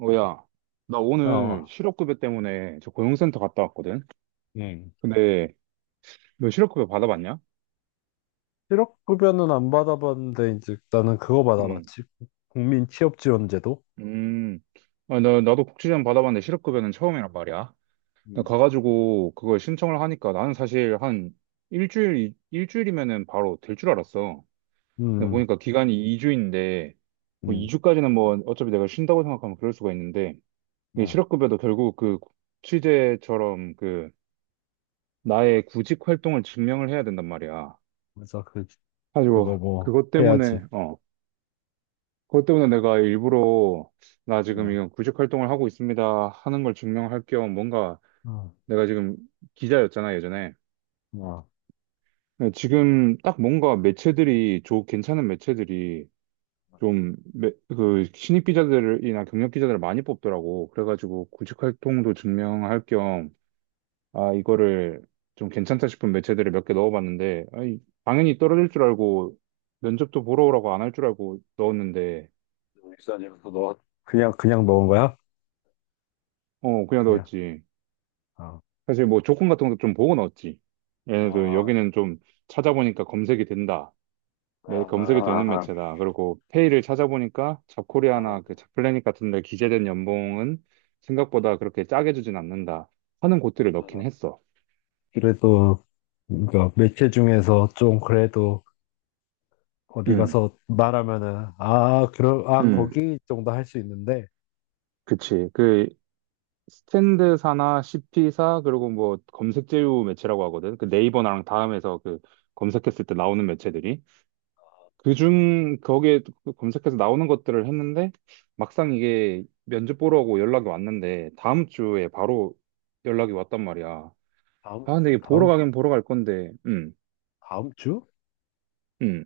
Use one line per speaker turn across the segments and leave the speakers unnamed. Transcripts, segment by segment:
어, 야, 나 오늘
어,
실업급여 때문에 저 고용센터 갔다 왔거든?
응.
근데 너 실업급여 받아봤냐?
실업급여는 안 받아봤는데, 이제 나는 그거
응.
받아봤지. 국민 취업지원제도?
음, 아, 나도 복지관 받아봤는데 실업급여는 처음이란 말이야. 나
음.
가가지고 그걸 신청을 하니까 나는 사실 한 일주일, 일주일이면은 바로 될 줄 알았어. 근데
음,
보니까 기간이 2주인데, 뭐
음,
2주까지는 뭐 어차피 내가 쉰다고 생각하면 그럴 수가 있는데, 이
어,
실업급여도 결국 그 취재처럼 그 나의 구직 활동을 증명을 해야 된단 말이야.
맞아. 그, 그거
가지고
뭐,
그것
해야지.
때문에 내가 일부러 나 지금
어,
이건 구직 활동을 하고 있습니다 하는 걸 증명할 겸 뭔가
어,
내가 지금 기자였잖아 예전에.
어.
근데 지금 딱 뭔가 매체들이 좋 괜찮은 매체들이 좀 그 신입 기자들이나 경력 기자들을 많이 뽑더라고. 그래가지고 구직 활동도 증명할 겸 아 이거를 좀 괜찮다 싶은 매체들을 몇 개 넣어봤는데, 아니, 당연히 떨어질 줄 알고 면접도 보러 오라고 안 할 줄 알고 넣었는데.
산에서 너, 그냥 넣은 거야?
어, 그냥
그냥.
넣었지.
어.
사실 뭐 조건 같은 것도 좀 보고 넣었지. 얘네도
아,
여기는 좀 찾아보니까 검색이 된다.
아,
네, 검색이 되는
아,
매체다. 그리고 페이를 찾아보니까
아, 아,
잡코리아나 그
아.
잡플래닛 같은 데 기재된 연봉은 생각보다 그렇게 짜게 주진 않는다 하는 곳들을 넣긴 했어.
그래도, 그러니까 매체 중에서 좀 그래도 어디
음,
가서 말하면은, 아, 그럼, 아,
음,
거기 정도 할 수 있는데,
그치. 그 스탠드사나 CP사 그리고 뭐 검색 제휴 매체라고 하거든. 그 네이버랑 다음에서 그 검색했을 때 나오는 매체들이. 그중 거기에 검색해서 나오는 것들을 했는데, 막상 이게 면접 보러 오고 연락이 왔는데, 다음 주에 바로 연락이 왔단 말이야.
다음,
아, 근데 이게 보러
다음
가긴 보러 갈 건데,
다음 주?
음,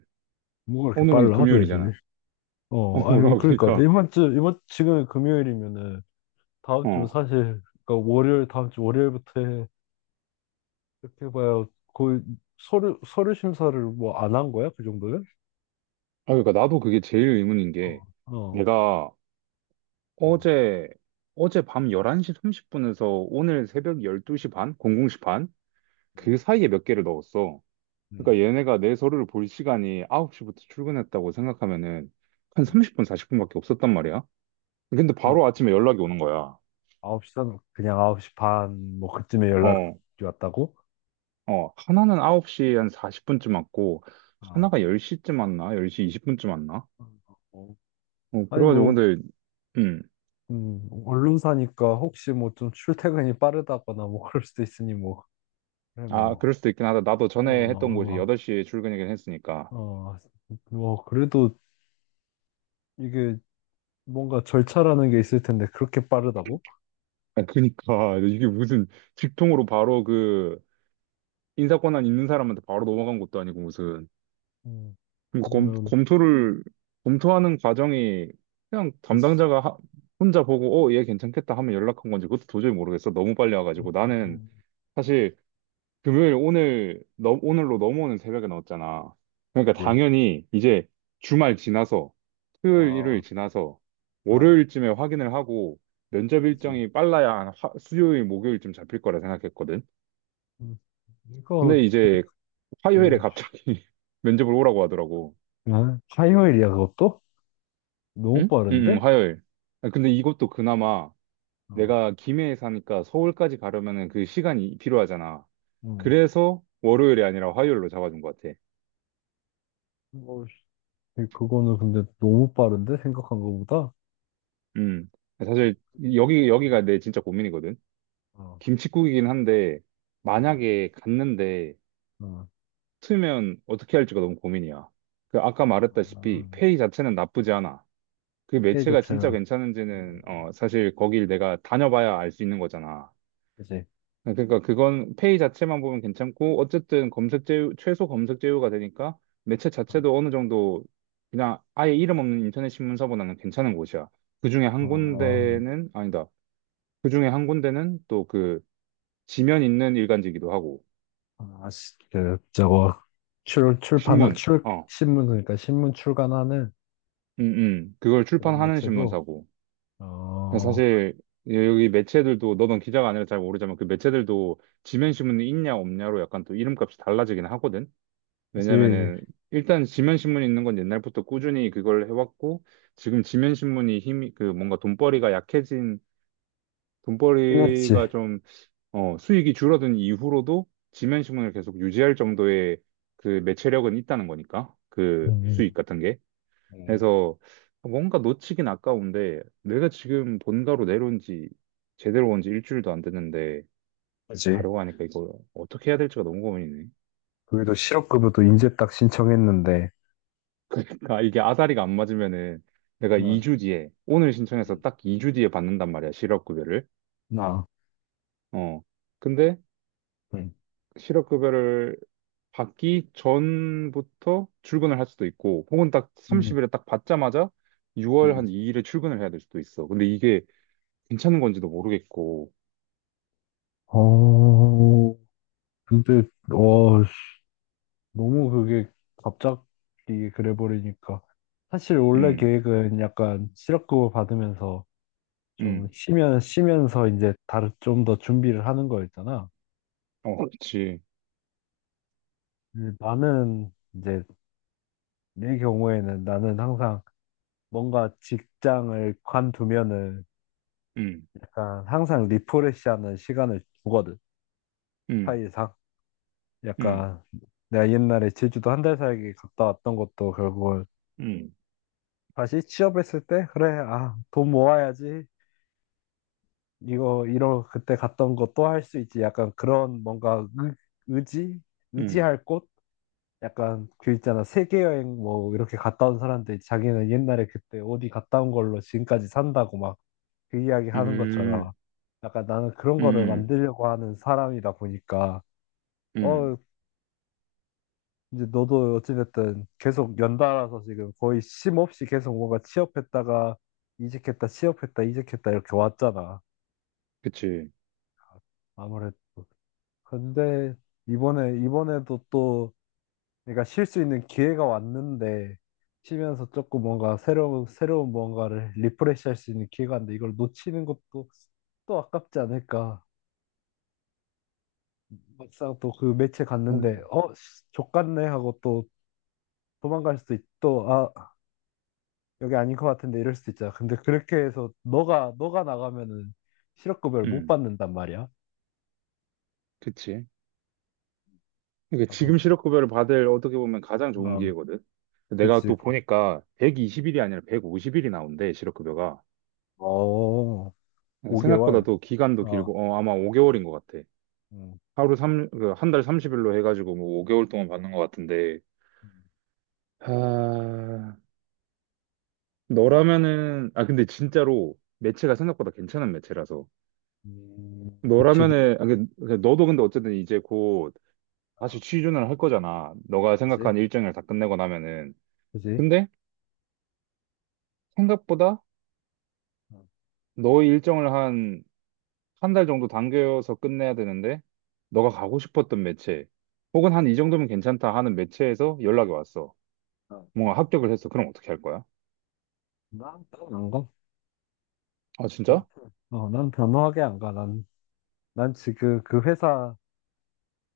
뭐가 이렇게
오늘은
빨라, 매주?
금요일이잖아. 어,
어,
몰라,
아니, 그러니까,
그러니까,
이번 주, 이번, 지금 금요일이면은, 다음 주
어.
사실, 그러니까 월요일, 다음 주 월요일부터 해. 이렇게 봐야 거의 서류 심사를 뭐 안 한 거야? 그 정도면?
아, 그러니까 나도 그게 제일 의문인 게,
어, 어.
내가
음,
어제, 어제 밤 11시 30분에서 오늘 새벽 12시 반? 00시 반? 그
음,
사이에 몇 개를 넣었어.
음,
그러니까 얘네가 내 서류를 볼 시간이 9시부터 출근했다고 생각하면은 한 30분, 40분밖에 없었단 말이야. 근데
음.
바로 아침에 연락이 오는 거야.
아홉 시 반, 그냥 9시 반, 뭐, 그쯤에 연락이
어,
왔다고?
어. 하나는 9시 한 40분쯤 왔고,
아,
하나가 10시쯤 왔나? 10시 20분쯤 왔나?
어.
어,
아니,
그래가지고
뭐,
근데, 음.
언론사니까 혹시 뭐 좀 출퇴근이 빠르다거나 뭐 그럴 수도 있으니 뭐, 그래,
아,
뭐.
그럴 수도 있긴 하다. 나도
어,
전에 했던 곳이
어,
8시에 출근이긴 했으니까.
어, 뭐, 그래도 이게 뭔가 절차라는 게 있을 텐데, 그렇게 빠르다고?
아, 그니까. 이게 무슨 직통으로 바로 그 인사권한 있는 사람한테 바로 넘어간 것도 아니고 무슨.
음,
그럼
그러면,
검토하는 과정이 그냥
그치.
담당자가 혼자 보고, 어, 얘 괜찮겠다 하면 연락한 건지, 그것도 도저히 모르겠어. 너무 빨리
음,
와가지고. 나는
음,
사실 금요일 오늘, 너, 오늘로 넘어오는 새벽에 넣었잖아. 그러니까
그치.
당연히 이제 주말 지나서, 토요일, 일요일
아,
지나서,
아,
월요일쯤에 확인을 하고, 면접
그치.
일정이 빨라야 한 화- 수요일, 목요일쯤 잡힐 거라 생각했거든.
음, 이거,
근데 이제 화요일에
오, 씨.
갑자기 면접을 오라고 하더라고.
아, 화요일이야, 그것도? 너무
응? 응,
빠른데?
응, 화요일. 아, 근데 이것도 그나마
어,
내가 김해에 사니까 서울까지 가려면은 그 시간이 필요하잖아.
음,
그래서 월요일이 아니라 화요일로 잡아준 것 같아.
뭐, 씨. 그거는 근데 너무 빠른데? 생각한 거보다?
음. 사실 여기가 내 진짜 고민이거든.
어,
김칫국이긴 한데
어,
만약에 갔는데
어.
틀면 어떻게 할지가 너무 고민이야. 그 아까
아,
말했다시피 페이 자체는 나쁘지 않아. 그
피해자
매체가 진짜
차량.
괜찮은지는 어 사실 거길 내가 다녀봐야 알 수 있는 거잖아.
그치.
네, 그러니까 그건 페이 자체만 보면 괜찮고, 어쨌든 검색 제휴 최소 검색 제휴가 되니까 매체 자체도 어느 정도 그냥 아예 이름 없는 인터넷 신문사보다는 괜찮은 곳이야. 그중에 한
어,
군데는 아니다. 그중에 한 군데는 또 그 지면 있는 일간지기도 하고.
아, 씨, 그, 저거, 출, 출판,
신문
출,
어
신문, 그러니까 신문 출간하는
그걸
그런
출판하는
매체고,
신문사고.
어,
사실 여기 매체들도, 너는 기자가 아니라 잘 모르지만, 그 매체들도 지면 신문이 있냐 없냐로 약간 또 이름값이 달라지긴 하거든.
그지,
왜냐면은 일단 지면신문이 있는 건 옛날부터 꾸준히 그걸 해왔고, 지금 지면신문이 힘이 그 뭔가 돈벌이가
끝냈지.
좀 어, 수익이 줄어든 이후로도 지면신문을 계속 유지할 정도의 그 매체력은 있다는 거니까 그 수익
음,
같은 게.
음,
그래서 뭔가 놓치긴 아까운데, 내가 지금 본가로 내려온 지 제대로 온지 일주일도 안 됐는데
그지.
가려고 하니까 이거 어떻게 해야 될지가 너무 고민이네.
거기도 실업급여도 이제 딱 신청했는데,
그러니까 이게 아다리가 안 맞으면은, 내가
응,
2주 뒤에 오늘 신청해서
응,
딱 2주 뒤에 받는단 말이야 실업급여를.
나,
어 근데
응,
실업급여를 받기 전부터 출근을 할 수도 있고, 혹은 딱
응,
30일에 딱 받자마자 6월
응.
한 2일에 출근을 해야 될 수도 있어. 근데 이게 괜찮은 건지도 모르겠고.
어, 근데, 와, 씨, 너무 그게 갑자기 그래 버리니까. 사실 원래
음음어.
계획은 약간 실업급여 받으면서 좀 쉬면 쉬면서 이제 다른 좀 더 준비를 하는 거 있잖아.
그렇지.
근데 나는 이제 내 경우에는 나는 항상 뭔가 직장을 관두면은 약간 항상 리프레시하는 시간을 주거든. 사이상
음음음음음음음음. 그치.
약간 내가 옛날에 제주도 한 달 살기 갔다 왔던 것도 결국은
음,
다시 취업했을 때 그래 아 돈 모아야지 이거 이러 그때 갔던 거 또 할 수 있지 약간 그런 뭔가 의, 의지
음.
의지할 곳 약간 그 있잖아 세계 여행 뭐 이렇게 갔다 온 사람들이 자기는 옛날에 그때 어디 갔다 온 걸로 지금까지 산다고 막 그 이야기
음,
하는 것처럼
음,
약간 나는 그런 거를
음,
만들려고 하는 사람이다 보니까
음.
어 이제 너도 어찌됐든 계속 연달아서 지금 거의 쉼 없이 계속 뭔가 취업했다가 이직했다 취업했다 이직했다 이렇게 왔잖아 아무래도 근데 이번에 이번에도 또 내가 쉴 수 있는 기회가 왔는데 쉬면서 조금 뭔가 새로운 뭔가를 리프레시 할 수 있는 기회가 왔는데 이걸 놓치는 것도 또 아깝지 않을까. 막상 또 그 매체 갔는데 어 족같네 하고 또 도망갈 수도 있고 아 여기 아닌 것 같은데 이럴 수도 있잖아. 근데 그렇게 해서 너가 나가면은 실업급여를 못 받는단 말이야.
그치. 이게
어,
지금 실업 급여를 받을, 어떻게 보면 가장 좋은
어,
기회거든. 내가
그치.
또 보니까 120일이 아니라 150일이 나온대, 실업 급여가.
어,
생각보다
5개월.
또 기간도
어,
길고, 어, 아마 5개월인
음,
것 같아.
음,
하루 삼 한달 30일로 해가지고 뭐 5개월 동안 받는 것 같은데.
음,
아, 너라면은, 아 근데 진짜로 매체가 생각보다 괜찮은 매체라서
놓치기.
너라면은, 그 너도 근데 어쨌든 이제 곧 다시
어,
취준을 할 거잖아, 너가
그치?
생각한 일정을 다 끝내고 나면은.
그지?
근데 생각보다
어,
너의 일정을 한 한 달 정도 당겨서 끝내야 되는데 너가 가고 싶었던 매체 혹은 한 이 정도면 괜찮다 하는 매체에서 연락이 왔어.
어.
뭔가 합격을 했어. 그럼 어떻게 할 거야?
난난안 가.
아,
난,
진짜?
어, 난 단호하게 안 가. 난, 난 지금 그 그 회사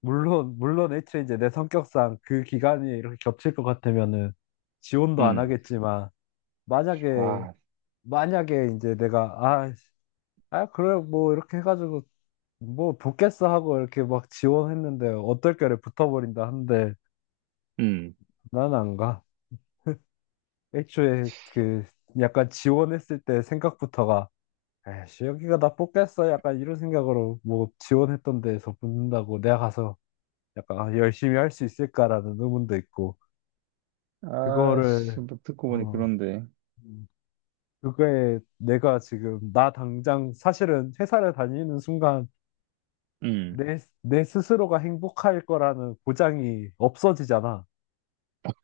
물론 애초에 이제 내 성격상 그 기간이 이렇게 겹칠 것 같으면은 지원도 안
음.
하겠지만 만약에
아,
이제 내가 아, 씨, 아 그래 뭐 이렇게 해가지고 뭐 붙겠어 하고 이렇게 막 지원했는데 어떨결에 붙어버린다 한데
음.
난 안 가. 애초에 그 약간 지원했을 때 생각부터가 에이씨, 여기가 나 뽑겠어. 약간 이런 생각으로 뭐 지원했던 데에서 붙는다고 내가 가서 약간 아, 열심히 할 수 있을까라는 의문도 있고,
아, 씨,
그거를,
뭐 듣고 보니
어,
그런데.
음, 그거에 내가 지금 나 당장 사실은 회사를 다니는 순간
음.
내, 내 스스로가 행복할 거라는 보장이 없어지잖아.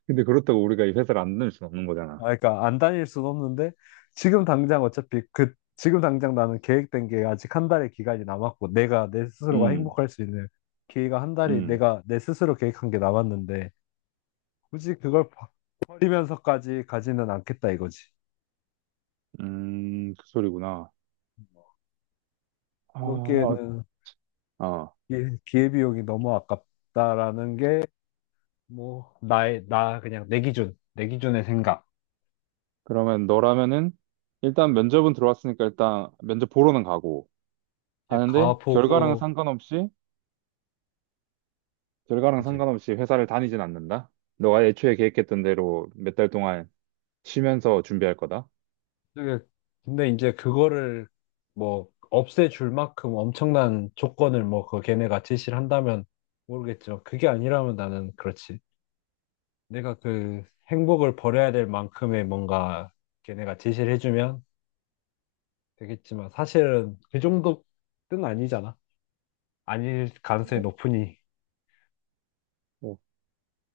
근데 그렇다고 우리가 이 회사를 안 다닐 수는 없는
아,
거잖아.
그러니까 안 다닐 순 없는데 지금 당장 어차피 그 지금 당장 나는 계획된 게 아직 한 달의 기간이 남았고 내가 내 스스로가
음.
행복할 수 있는 기회가 한 달이
음.
내가 내 스스로 계획한 게 남았는데 굳이 그걸 버- 버리면서까지 가지는 않겠다 이거지.
음. 그 소리구나. 아, 어,
그렇기에는
어.
기- 기회비용이 너무 아깝다라는 게 뭐 나의 나 그냥 내 기준 내 기준의 생각.
그러면 너라면은 일단 면접은 들어왔으니까 일단 면접 보러는 가고,
이제
가는데 결과랑은
가보고
상관없이, 결과랑
그제
상관없이 회사를 다니진 않는다? 너가 애초에 계획했던 대로 몇 달 동안 쉬면서 준비할 거다?
되게- 근데 이제 그거를 뭐 없애줄 만큼 엄청난 조건을 뭐 그 걔네가 제시를 한다면 모르겠지만 그게 아니라면 나는 그렇지. 내가 그 행복을 버려야 될 만큼의 뭔가 걔네가 제시를 해주면 되겠지만 사실은 그 정도 뜻은 아니잖아. 아닐 가능성이
어,
높으니.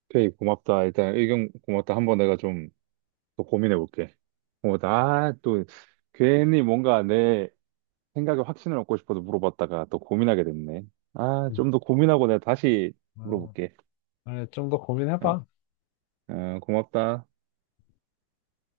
오케이, 고맙다. 일단 의견 고맙다. 한번 내가 좀 더 고민해 볼게. 어, 나 또 괜히 뭔가 내 생각에 확신을 얻고 싶어서 물어봤다가 또 고민하게 됐네. 아,
음.
좀 더 고민하고 내가 다시 물어볼게.
아, 좀더
어,
고민해봐.
어, 고맙다.